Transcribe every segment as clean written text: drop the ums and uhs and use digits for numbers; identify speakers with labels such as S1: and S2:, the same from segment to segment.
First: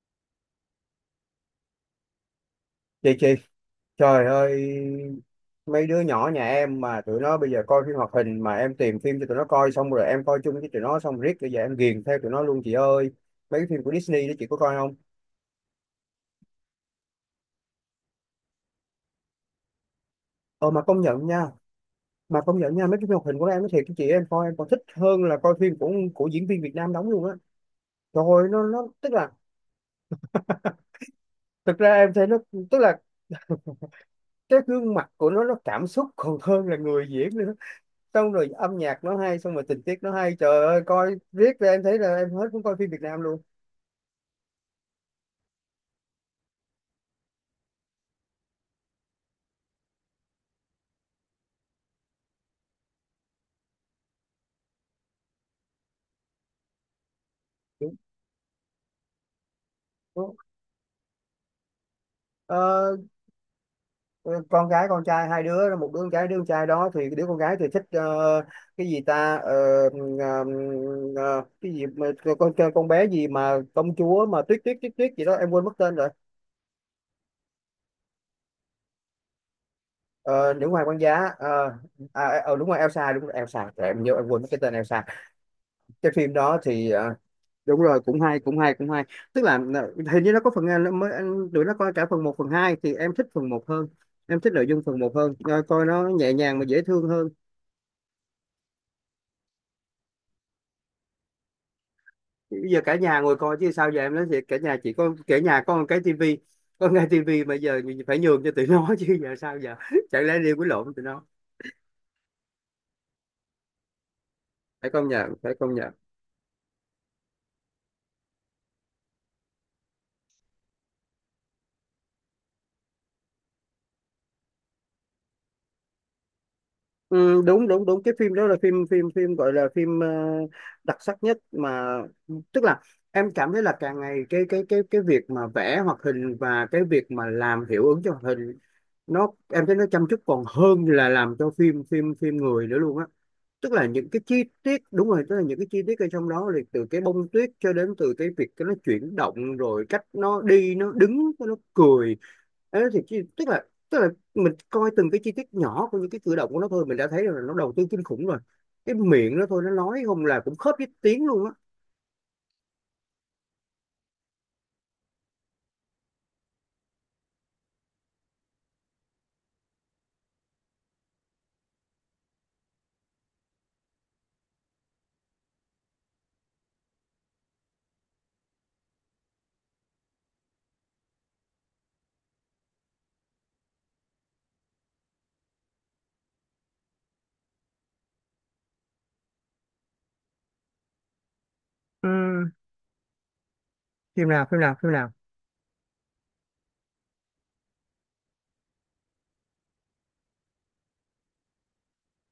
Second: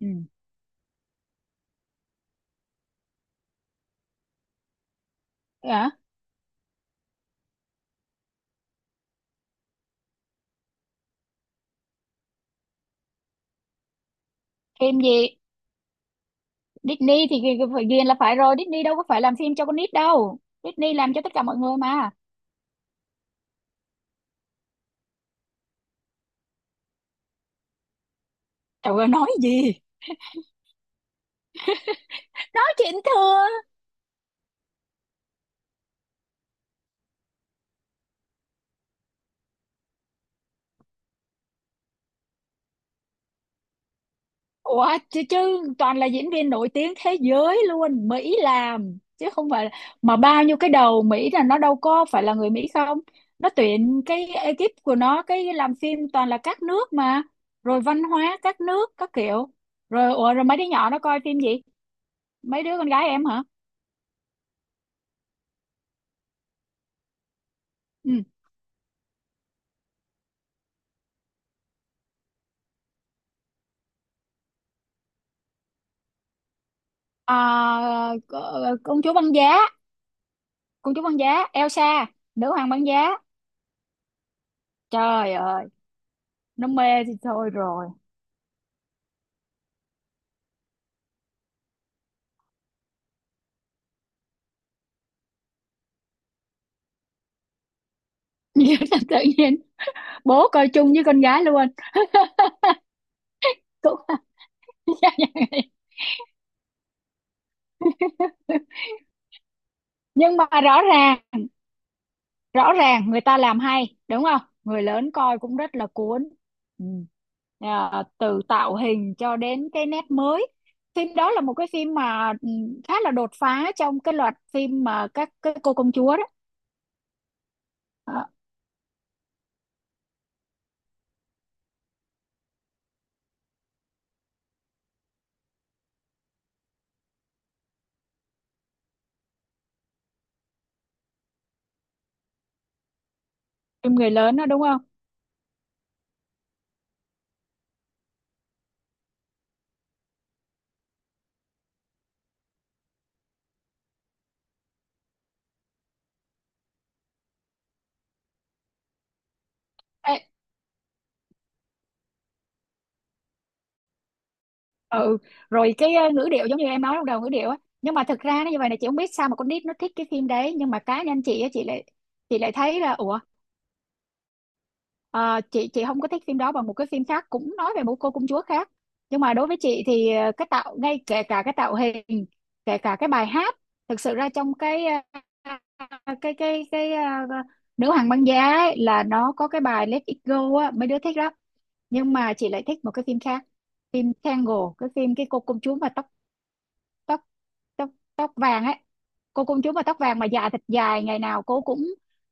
S1: Ừ.
S2: Chị, trời ơi, mấy
S1: Hả?
S2: đứa nhỏ nhà em mà tụi nó bây giờ coi phim hoạt hình, mà em tìm phim cho tụi nó coi, xong rồi em coi chung với tụi nó, xong riết bây giờ em ghiền theo tụi nó luôn chị ơi. Mấy cái phim của Disney đó chị có coi không?
S1: Phim gì? Disney thì phải ghiền là phải rồi. Disney đâu có phải làm phim cho con nít đâu.
S2: Ờ mà
S1: Disney
S2: công
S1: làm cho
S2: nhận
S1: tất cả
S2: nha,
S1: mọi người mà.
S2: mà công nhận nha, mấy cái phim hoạt hình của, em nói thiệt với chị, em coi em còn thích hơn là coi phim của diễn viên Việt Nam đóng luôn á. Trời ơi, nó
S1: Trời ơi,
S2: tức
S1: nói
S2: là,
S1: gì?
S2: thực ra em thấy nó,
S1: Nói
S2: tức
S1: chuyện
S2: là
S1: thừa.
S2: cái gương mặt của nó cảm xúc còn hơn là người diễn nữa. Xong rồi âm nhạc nó hay, xong rồi tình tiết nó hay, trời ơi, coi riết ra em thấy là em hết muốn coi phim Việt Nam luôn.
S1: Ủa, chứ toàn là diễn viên nổi tiếng thế giới luôn. Mỹ làm. Chứ không phải là... Mà bao nhiêu cái đầu Mỹ là nó đâu có phải là người Mỹ không? Nó tuyển cái ekip của nó, cái làm phim toàn là các nước mà. Rồi
S2: Đúng,
S1: văn hóa các nước, các kiểu. Rồi, ủa,
S2: đúng.
S1: rồi mấy đứa nhỏ nó coi phim gì? Mấy đứa con
S2: Ờ,
S1: gái em hả?
S2: ờ, con gái con trai hai đứa, một đứa con gái, đứa con trai đó, thì đứa con gái thì thích,
S1: Ừ.
S2: cái gì ta. Ờ, ờ, cái gì mà, con bé gì mà công chúa mà tuyết tuyết tuyết tuyết gì đó, em quên mất tên rồi.
S1: Ờ, Công chúa băng giá,
S2: Ờ, Nữ hoàng
S1: công
S2: băng
S1: chúa băng
S2: giá,
S1: giá Elsa,
S2: à, à,
S1: nữ
S2: đúng
S1: hoàng
S2: rồi
S1: băng giá.
S2: Elsa, đúng rồi Elsa. Trời, em nhớ, em quên mất cái tên Elsa.
S1: Trời ơi,
S2: Cái phim đó
S1: nó
S2: thì,
S1: mê thì thôi
S2: đúng
S1: rồi.
S2: rồi, cũng hay, cũng hay, cũng hay. Tức là, hình như nó có phần, nó mới, tụi nó coi cả phần 1 phần 2, thì em thích phần 1 hơn, em thích nội dung phần 1 hơn. Ờ, coi nó nhẹ nhàng mà dễ thương hơn.
S1: Tự nhiên bố coi chung với con gái luôn.
S2: Bây giờ cả nhà ngồi coi chứ sao
S1: Cũng
S2: giờ, em nói thiệt, cả nhà chỉ có, cả nhà
S1: vậy.
S2: có một cái tivi, có một cái tivi mà giờ mình phải nhường cho tụi nó, chứ giờ sao giờ, chẳng
S1: Nhưng
S2: lẽ đi
S1: mà
S2: quýnh
S1: rõ
S2: lộn với tụi
S1: ràng,
S2: nó.
S1: rõ ràng người ta làm hay đúng không, người
S2: Phải công
S1: lớn
S2: nhận,
S1: coi
S2: phải
S1: cũng
S2: công
S1: rất là
S2: nhận.
S1: cuốn. Ừ. Từ tạo hình cho đến cái nét mới, phim đó là một cái phim mà khá là đột phá trong cái loạt phim mà các cái cô công chúa đó.
S2: Ừ, đúng đúng đúng, cái
S1: Ờ,
S2: phim đó là phim phim phim gọi là phim, đặc sắc nhất mà. Tức là em cảm thấy là càng ngày cái việc mà vẽ hoạt hình và cái việc mà làm hiệu ứng cho hoạt hình, nó, em thấy nó chăm chút còn hơn là làm cho phim phim phim người nữa luôn á. Tức là
S1: phim
S2: những
S1: người
S2: cái
S1: lớn
S2: chi
S1: đó đúng không?
S2: tiết, đúng rồi, tức là những cái chi tiết ở trong đó, thì từ cái bông tuyết cho đến từ cái việc cái nó chuyển động, rồi cách nó đi, nó đứng, nó cười. Đấy, tức là, tức là mình coi từng cái chi tiết nhỏ của những cái cử động của nó thôi, mình đã thấy là nó đầu tư kinh khủng rồi. Cái miệng nó thôi, nó nói
S1: Ê,
S2: không là cũng khớp với tiếng luôn á.
S1: ừ, rồi cái ngữ điệu, giống như em nói lúc đầu, ngữ điệu á. Nhưng mà thực ra nó như vậy này, chị không biết sao mà con nít nó thích cái phim đấy, nhưng mà cá nhân chị á, chị lại thấy là ủa, chị không có thích phim đó bằng một cái phim khác cũng nói về một cô công chúa khác. Nhưng mà đối với chị thì cái tạo ngay, kể cả cái tạo hình, kể cả cái bài hát, thực sự ra trong cái ờ, cái cái cái ờ, nữ hoàng băng giá ấy, là nó có cái bài Let It Go á, mấy đứa thích lắm. Nhưng mà chị
S2: Ừm,
S1: lại thích một cái phim khác, phim
S2: phim nào,
S1: Tangle,
S2: phim nào,
S1: cái
S2: phim nào?
S1: phim cái cô công chúa mà tóc tóc tóc vàng ấy, cô công chúa mà tóc vàng mà dài thật dài, ngày nào cô cũng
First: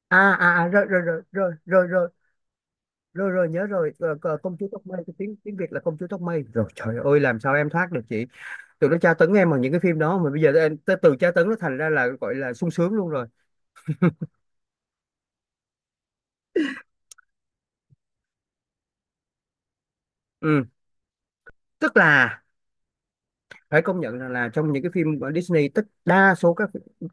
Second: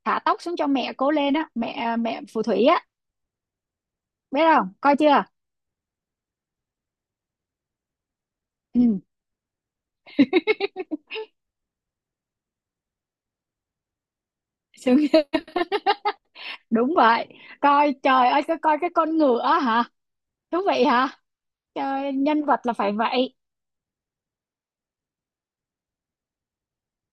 S1: thả
S2: À
S1: tóc xuống
S2: à
S1: cho
S2: à, rồi
S1: mẹ
S2: rồi
S1: cô
S2: rồi
S1: lên á,
S2: rồi
S1: mẹ,
S2: rồi rồi,
S1: mẹ phù thủy á.
S2: rồi rồi nhớ rồi. Ờ,
S1: Biết
S2: Công chúa
S1: không,
S2: tóc
S1: coi
S2: mây, cái
S1: chưa?
S2: tiếng, tiếng Việt là công chúa tóc mây. Rồi trời ơi, làm sao em thoát được chị. Tụi nó
S1: Ừ.
S2: tra tấn em bằng những cái phim đó, mà bây giờ em tới từ tra tấn nó thành ra là gọi là sung sướng luôn rồi.
S1: Sướng chưa? Đúng vậy. Coi trời ơi, coi, coi cái con ngựa hả? Thú
S2: Ừ.
S1: vị hả?
S2: Tức
S1: Trời,
S2: là
S1: nhân vật là phải vậy.
S2: phải công nhận rằng là trong những cái phim của Disney, tất, đa số các,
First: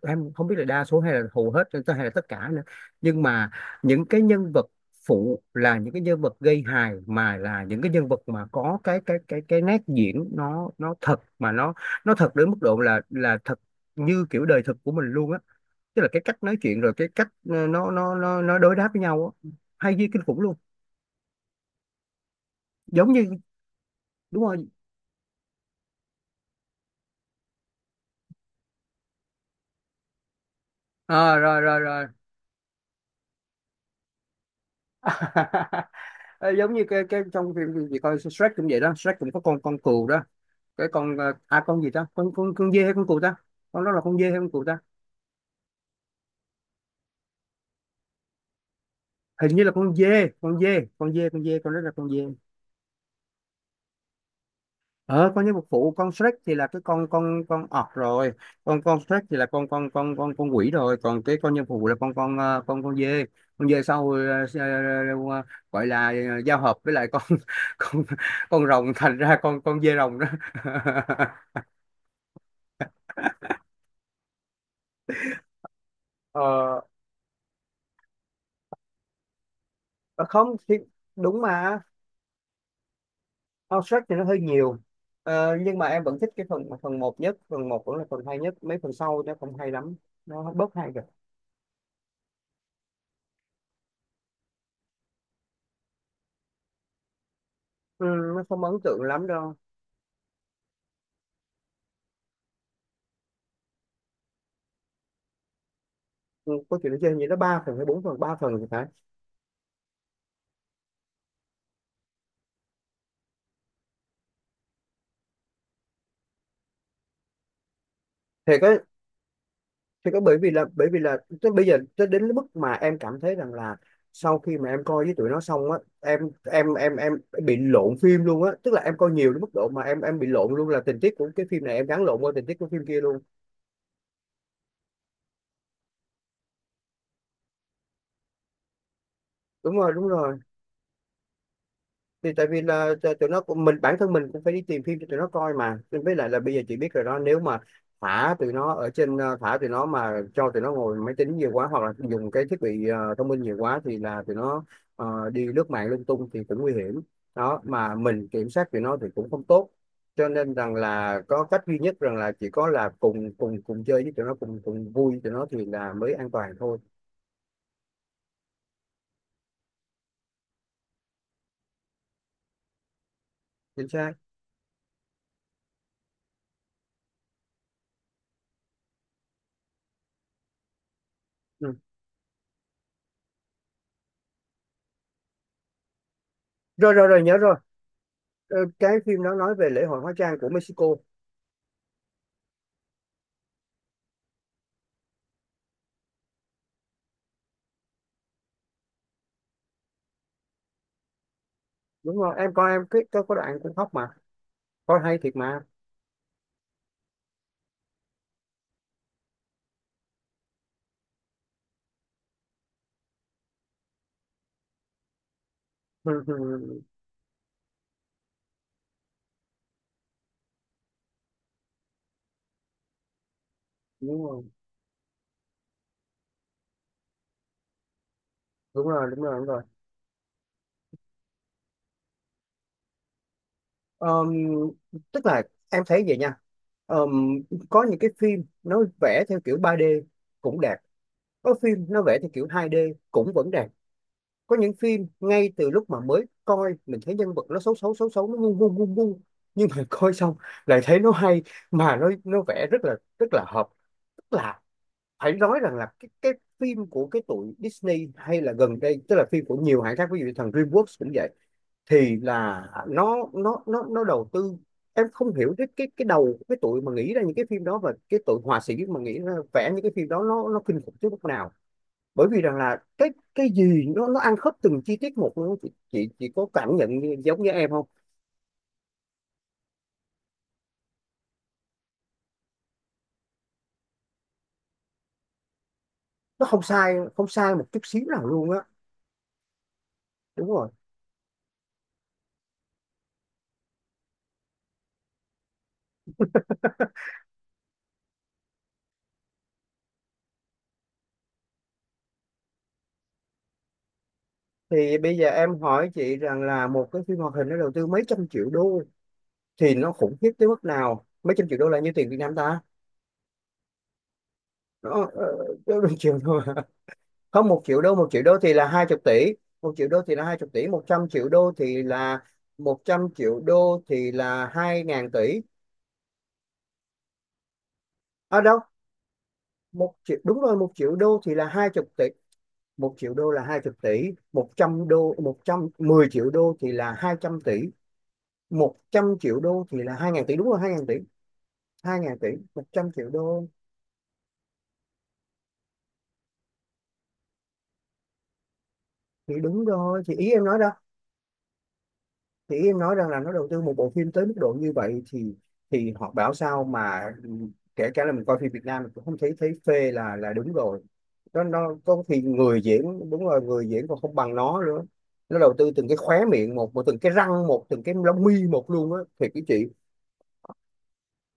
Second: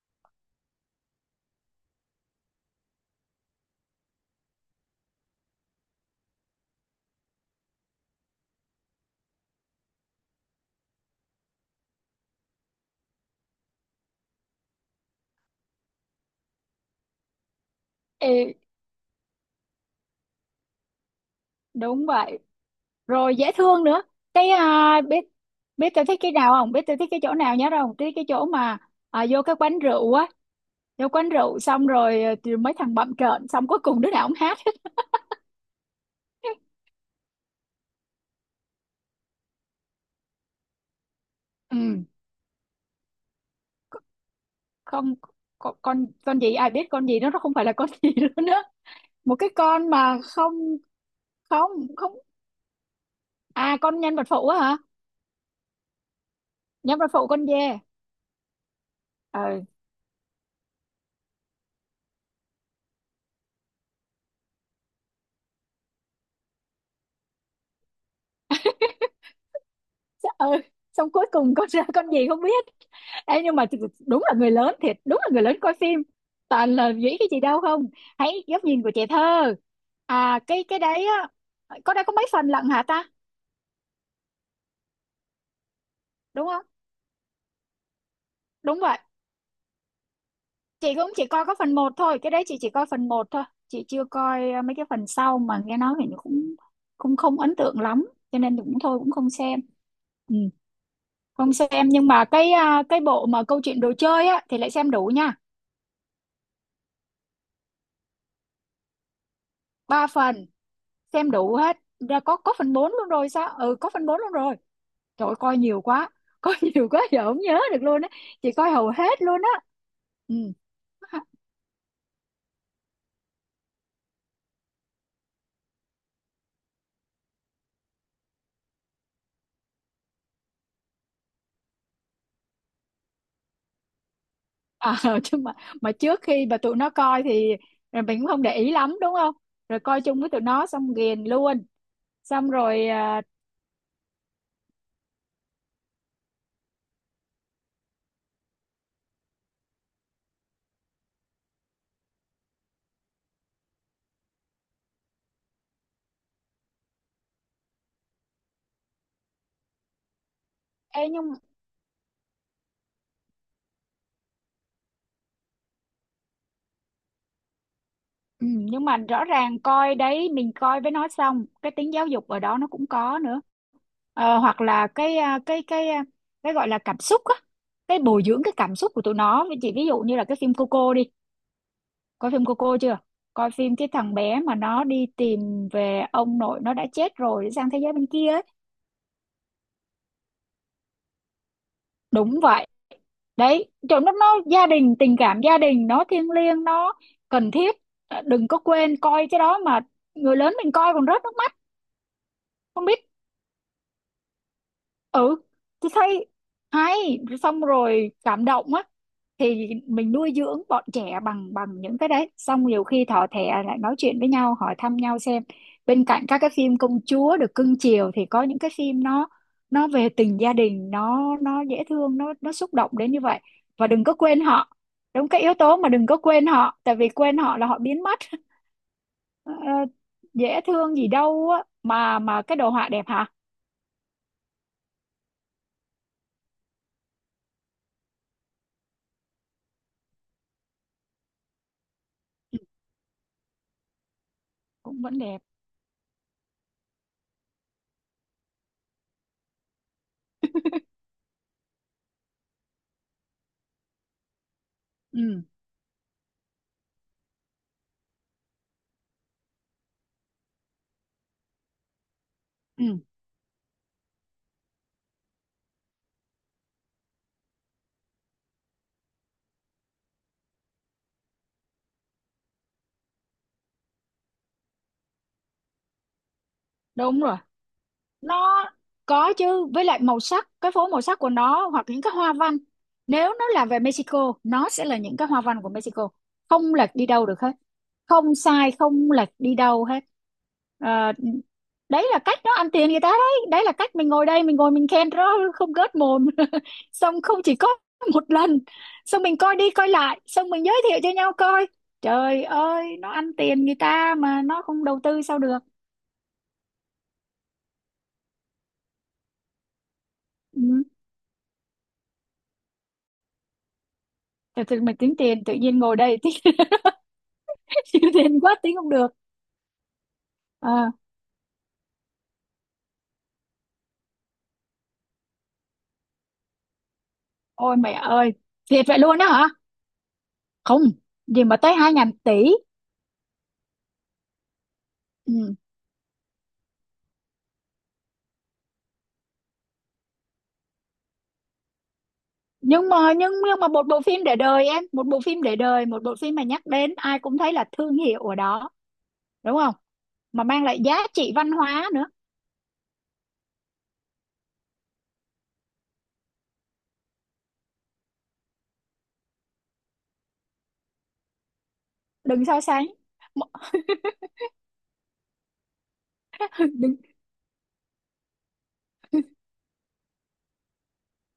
S2: em không biết là đa số hay là hầu hết hay là tất cả nữa, nhưng mà những cái nhân vật phụ, là những cái nhân vật gây hài, mà là những cái nhân vật mà có cái nét diễn, nó thật, mà nó thật đến mức độ là thật như kiểu đời thực của mình luôn á. Tức là cái cách nói chuyện, rồi cái cách
S1: Ừ,
S2: nó đối đáp với nhau á, hay như kinh khủng luôn.
S1: đúng vậy.
S2: Giống như,
S1: Rồi dễ thương nữa.
S2: đúng
S1: Cái
S2: rồi.
S1: biết, biết tôi thích cái nào không, biết tôi thích cái chỗ nào nhớ không, thích cái chỗ mà vô cái quán rượu á, vô quán
S2: Ờ
S1: rượu
S2: Rồi rồi
S1: xong
S2: rồi.
S1: rồi, thì mấy thằng bậm trợn xong cuối cùng đứa nào cũng hát hết.
S2: Ờ, giống như cái trong phim gì gì coi, Shrek cũng vậy đó, Shrek cũng có con cừu đó, cái con, con gì
S1: Ừ,
S2: ta, con dê hay con cừu ta, con đó là con dê hay con cừu ta?
S1: không. Con gì ai biết, con gì đó, nó không phải là con gì nữa nữa. Một cái
S2: Hình như là
S1: con mà không,
S2: con dê,
S1: không,
S2: con đó là con
S1: không.
S2: dê.
S1: À, con nhân vật phụ á hả?
S2: Ờ con nhân vật phụ, con Shrek thì là cái
S1: Nhân vật phụ con
S2: con
S1: dê.
S2: ọt rồi. Con Shrek thì là
S1: Ờ.
S2: con quỷ rồi, còn cái con nhân phụ là con con dê, con dê sau, s- ờ, ờ, gọi là, giao hợp với lại con, con con rồng, thành ra con dê rồng đó.
S1: Dạ, ừ. Xong cuối cùng con ra con gì không biết. Ê, nhưng mà đúng là người lớn thiệt, đúng là người lớn coi phim toàn
S2: ờ
S1: là nghĩ cái gì đâu không, hãy góc nhìn của trẻ thơ.
S2: ờ,
S1: À,
S2: Không thì,
S1: cái đấy á.
S2: đúng mà,
S1: Có đây, có mấy phần lận hả ta?
S2: con, thì nó hơi nhiều. Ờ, nhưng mà em vẫn thích cái
S1: Đúng không?
S2: phần phần 1 nhất, phần 1 vẫn là phần hay nhất, mấy
S1: Đúng
S2: phần
S1: vậy.
S2: sau nó không hay lắm, nó bớt hay
S1: Chị
S2: rồi.
S1: cũng chỉ coi có phần một thôi, cái đấy chị chỉ coi phần một thôi, chị chưa coi mấy cái phần sau, mà nghe nói thì nó cũng cũng không ấn tượng
S2: Ừ,
S1: lắm, cho
S2: nó
S1: nên
S2: không ấn
S1: cũng thôi
S2: tượng
S1: cũng
S2: lắm
S1: không
S2: đâu.
S1: xem. Ừ, không xem. Nhưng mà cái cái bộ mà câu chuyện đồ chơi á thì lại xem đủ nha.
S2: Ừ, câu chuyện nó chơi như nó 3 phần hay 4 phần, 3 phần thì phải.
S1: Ba phần, xem đủ hết. Ra có phần 4 luôn rồi sao? Ừ, có phần 4 luôn rồi. Trời ơi, coi nhiều quá coi nhiều quá giờ không nhớ được luôn á. Chị
S2: Thì có,
S1: coi hầu hết luôn á.
S2: thì có,
S1: Ừ.
S2: bởi vì là, bởi vì là tới bây giờ, tới đến cái mức mà em cảm thấy rằng là, sau khi mà em coi với tụi nó xong á, em, em bị lộn phim luôn á, tức là em coi nhiều đến mức độ mà em bị lộn luôn, là tình tiết của cái phim này em gắn lộn qua tình tiết của phim kia luôn.
S1: Ờ, chứ mà trước khi mà tụi nó coi thì rồi mình cũng không để ý lắm đúng không,
S2: Đúng
S1: rồi
S2: rồi,
S1: coi
S2: đúng
S1: chung với
S2: rồi.
S1: tụi nó xong ghiền luôn.
S2: Thì tại
S1: Xong
S2: vì
S1: rồi
S2: là, tụi nó cũng, mình bản thân mình cũng phải đi tìm phim cho tụi nó coi mà. Nên với lại là bây giờ chị biết rồi đó, nếu mà thả tụi nó ở trên, thả tụi nó mà cho tụi nó ngồi máy tính nhiều quá, hoặc là dùng cái thiết bị, thông minh nhiều quá, thì là tụi nó, đi lướt mạng lung tung thì cũng nguy hiểm, đó mà mình kiểm soát tụi nó thì cũng không tốt. Cho nên rằng
S1: ê
S2: là
S1: nhưng
S2: có cách duy nhất rằng là chỉ có là cùng cùng cùng chơi với tụi nó, cùng cùng vui với tụi nó thì là mới an toàn thôi.
S1: ừ, nhưng mà rõ ràng coi đấy, mình coi với nó xong cái tính giáo dục ở đó nó cũng có nữa.
S2: Chính xác.
S1: Ờ, hoặc là cái cái gọi là cảm xúc á, cái bồi dưỡng cái cảm xúc của tụi nó. Với chị ví dụ như là cái phim Coco đi,
S2: Ừ.
S1: coi phim Coco chưa? Coi phim cái thằng bé mà nó đi tìm về ông nội nó đã
S2: Rồi rồi
S1: chết
S2: rồi, nhớ
S1: rồi để
S2: rồi.
S1: sang thế giới bên kia ấy.
S2: Ờ, cái phim đó nói về lễ hội hóa trang của Mexico.
S1: Đúng vậy. Đấy chỗ nó gia đình, tình cảm gia đình nó thiêng liêng, nó cần thiết. Ờ, đừng có quên coi cái đó mà, người lớn mình coi còn rớt nước mắt.
S2: Đúng rồi, em coi em,
S1: Không biết.
S2: cái có đoạn cũng khóc mà, coi hay
S1: Ừ,
S2: thiệt mà.
S1: tôi thấy hay, xong rồi cảm động á. Thì mình nuôi dưỡng bọn trẻ bằng bằng những cái đấy, xong nhiều khi thỏ thẻ lại nói chuyện với nhau, hỏi thăm nhau xem, bên cạnh các cái phim
S2: Đúng
S1: công chúa được cưng chiều thì có những cái phim nó về tình gia đình, nó dễ thương, nó xúc động đến như vậy. Và đừng có quên
S2: rồi,
S1: họ. Đúng cái yếu tố mà đừng có quên họ, tại vì quên họ là họ biến mất.
S2: đúng rồi, đúng rồi, đúng
S1: Ờ,
S2: rồi.
S1: dễ thương gì đâu á, mà cái đồ họa đẹp hả?
S2: Ờm, Tức là em thấy vậy nha. Ờm, có những cái phim nó vẽ theo kiểu 3D, cũng đẹp. Có phim nó vẽ theo kiểu
S1: Ừ,
S2: 2D, cũng vẫn đẹp. Có những
S1: cũng
S2: phim
S1: vẫn đẹp.
S2: ngay từ lúc mà mới coi mình thấy nhân vật nó xấu xấu xấu xấu, nó ngu ngu ngu ngu, nhưng mà coi xong lại thấy nó hay, mà nó vẽ rất là hợp. Tức là phải
S1: Ừ.
S2: nói rằng là cái, phim của cái tụi Disney, hay là gần đây, tức là phim của nhiều hãng khác, ví dụ như thằng DreamWorks cũng vậy, thì là
S1: Ừ,
S2: nó đầu tư. Em không hiểu cái, đầu, cái tụi mà nghĩ ra những cái phim đó, và cái tụi họa sĩ mà nghĩ ra vẽ những cái phim đó, nó kinh khủng tới mức nào. Bởi vì rằng là cái gì nó ăn khớp từng chi tiết một luôn, chị có cảm nhận
S1: đúng rồi.
S2: giống như em không?
S1: Nó có chứ, với lại màu sắc, cái phố màu sắc của nó hoặc những cái hoa văn. Nếu nó là về Mexico, nó sẽ là những cái hoa văn của Mexico.
S2: Nó không
S1: Không lệch
S2: sai,
S1: đi đâu
S2: không
S1: được hết.
S2: sai một chút xíu nào
S1: Không
S2: luôn á.
S1: sai, không lệch đi đâu hết.
S2: Đúng rồi.
S1: Ờ, đấy là cách nó ăn tiền người ta đấy. Đấy là cách mình ngồi đây, mình ngồi mình khen đó, không gớt mồm. Xong không chỉ có một lần. Xong mình coi đi coi lại, xong mình giới thiệu cho nhau coi. Trời ơi, nó ăn tiền người ta mà nó không
S2: Thì
S1: đầu
S2: bây
S1: tư
S2: giờ
S1: sao được.
S2: em hỏi chị rằng là một cái phim hoạt hình nó đầu tư mấy trăm triệu đô, thì nó khủng khiếp tới mức
S1: Ừ.
S2: nào, mấy trăm triệu đô là nhiêu tiền Việt Nam ta.
S1: Thật sự
S2: Nó
S1: mà tính tiền tự nhiên
S2: Một
S1: ngồi đây
S2: triệu đô
S1: tính
S2: à? Không, 1 triệu đô,
S1: chịu
S2: 1 triệu đô
S1: tiền
S2: thì
S1: quá
S2: là
S1: tính
S2: hai
S1: không
S2: chục
S1: được.
S2: tỷ Một triệu đô thì là hai chục tỷ, một
S1: À,
S2: trăm triệu đô thì là, 100 triệu đô thì là 2000 tỷ.
S1: ôi mẹ ơi,
S2: À, đâu.
S1: thiệt vậy luôn đó hả?
S2: Một triệu, đúng rồi, một
S1: Không,
S2: triệu đô thì
S1: gì
S2: là
S1: mà
S2: hai
S1: tới
S2: chục
S1: hai
S2: tỷ,
S1: ngàn tỷ.
S2: một triệu đô là hai chục tỷ. 100 đô, một
S1: Ừ.
S2: trăm 10 triệu đô thì là 200 tỷ, một trăm triệu đô thì là hai ngàn tỷ, đúng rồi, 2000 tỷ, hai ngàn tỷ, một
S1: Nhưng
S2: trăm triệu
S1: mà, nhưng
S2: đô.
S1: nhưng mà một bộ phim để đời em, một bộ phim để đời, một bộ phim mà nhắc đến ai cũng thấy là thương hiệu ở đó,
S2: Thì
S1: đúng
S2: đúng
S1: không?
S2: rồi, thì ý em
S1: Mà
S2: nói,
S1: mang lại giá trị văn hóa nữa.
S2: thì em nói rằng là nó đầu tư một bộ phim tới mức độ như vậy, thì họ bảo sao mà, kể cả là mình coi phim Việt Nam mình cũng không thấy, thấy phê là đúng rồi đó nó có, thì
S1: Đừng
S2: người
S1: so
S2: diễn,
S1: sánh.
S2: đúng rồi,
S1: Mọi-
S2: người diễn còn không bằng nó nữa, nó đầu tư từng cái khóe miệng một, một từng cái răng một, từng cái lông mi một luôn á, thiệt cái chị.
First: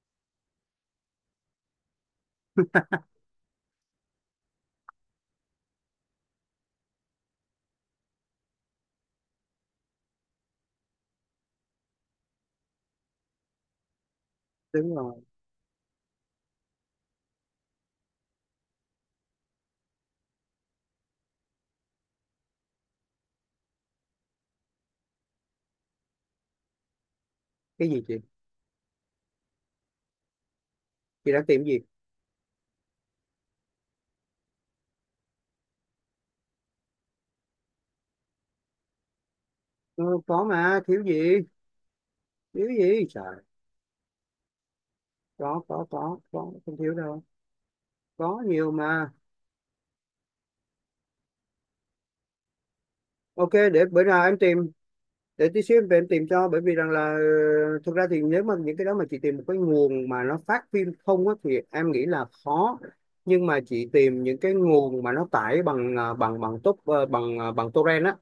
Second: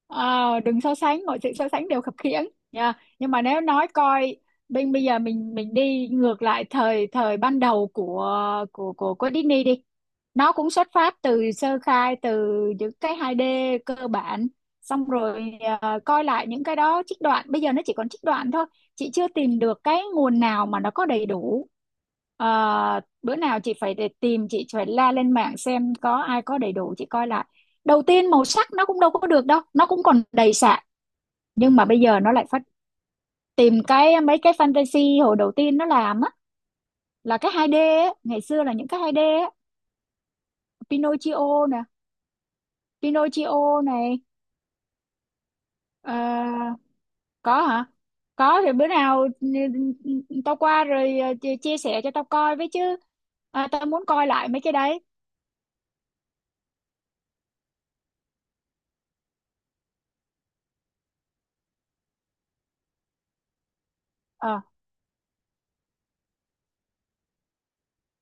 S1: Ờ, đừng so sánh, mọi sự so sánh đều khập khiễng nha. Nhưng mà nếu nói coi, bên bây giờ mình đi ngược lại thời thời ban đầu của Disney đi, nó cũng xuất phát từ sơ khai, từ những cái 2D cơ bản.
S2: Đúng
S1: Xong
S2: rồi.
S1: rồi coi lại những cái đó, trích đoạn bây giờ nó chỉ còn trích đoạn thôi, chị chưa tìm được cái nguồn nào mà nó có đầy đủ. Ờ, bữa nào chị phải để tìm, chị phải la lên mạng xem có ai có đầy đủ chị coi lại.
S2: Cái gì
S1: Đầu
S2: chị
S1: tiên màu sắc nó cũng đâu có được đâu, nó cũng còn đầy sạn,
S2: chị đang tìm
S1: nhưng
S2: gì?
S1: mà bây giờ nó lại phát. Tìm cái mấy cái fantasy hồi đầu tiên nó làm á, là cái 2D á, ngày xưa là những cái 2D á.
S2: Ừ, có mà, thiếu gì,
S1: Pinocchio nè,
S2: thiếu gì trời,
S1: Pinocchio này.
S2: có,
S1: Ờ,
S2: không thiếu đâu,
S1: có hả,
S2: có
S1: có
S2: nhiều
S1: thì bữa
S2: mà.
S1: nào tao qua rồi chia chia sẻ cho tao coi với chứ.
S2: Ok,
S1: À,
S2: để
S1: tao
S2: bữa
S1: muốn
S2: nào
S1: coi
S2: em
S1: lại
S2: tìm,
S1: mấy cái đấy.
S2: để tí xíu em về em tìm cho, bởi vì rằng là, thực ra thì nếu mà những cái đó mà chị tìm một cái nguồn mà nó phát phim không á, thì em nghĩ là khó. Nhưng mà chị tìm những cái
S1: Ờ,
S2: nguồn mà nó tải bằng, ờ, bằng bằng tốt ờ, bằng torrent á,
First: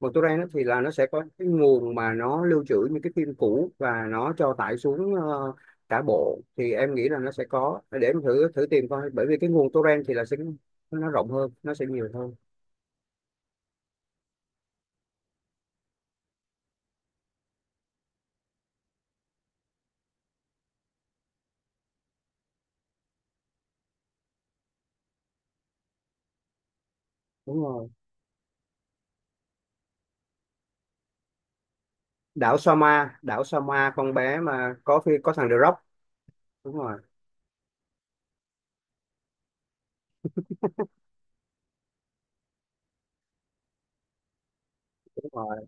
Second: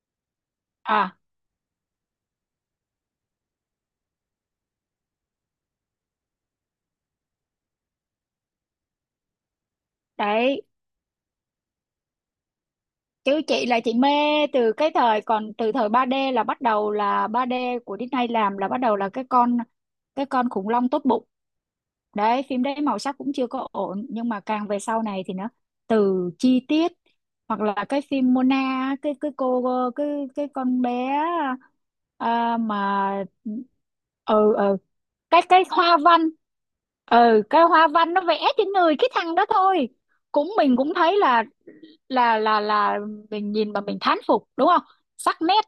S2: bằng torrent á, thì là nó sẽ
S1: à
S2: có cái nguồn mà nó lưu trữ những cái phim cũ và nó cho tải xuống, cả bộ, thì em nghĩ là nó sẽ có, để em thử thử tìm coi, bởi vì cái nguồn torrent thì là sẽ,
S1: đấy.
S2: nó rộng hơn, nó sẽ nhiều hơn.
S1: Chứ chị là chị mê từ cái thời còn từ thời 3D, là bắt đầu là 3D của Disney làm, là bắt đầu là cái con, cái con khủng long tốt bụng. Đấy, phim đấy màu sắc cũng chưa có ổn, nhưng mà càng về sau này thì nó từ chi tiết,
S2: Đúng
S1: hoặc là
S2: rồi.
S1: cái phim Mona á, cái cô, cái cái con bé,
S2: Đảo Soma,
S1: mà
S2: đảo Soma, con bé
S1: ừ
S2: mà
S1: ừ
S2: có có thằng The
S1: cái
S2: Rock.
S1: hoa văn,
S2: Đúng rồi,
S1: ừ cái hoa văn nó vẽ trên người cái thằng đó thôi, cũng mình cũng thấy là mình nhìn mà mình thán phục đúng không,
S2: đúng
S1: sắc nét.
S2: rồi.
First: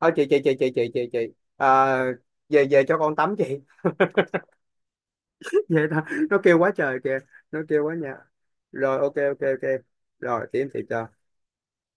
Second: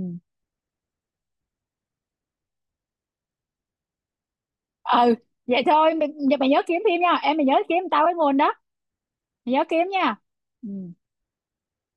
S2: Thôi chị chị, à, về, về cho con tắm chị,
S1: Ừ, vậy
S2: về
S1: thôi mình,
S2: nó
S1: mày
S2: kêu
S1: nhớ
S2: quá
S1: kiếm
S2: trời
S1: phim nha
S2: kìa,
S1: em, mày nhớ
S2: nó
S1: kiếm
S2: kêu quá
S1: tao cái
S2: nha.
S1: nguồn đó,
S2: Rồi, ok ok
S1: mày nhớ
S2: ok.
S1: kiếm nha.
S2: Rồi, kiếm
S1: Ừ.
S2: thì cho.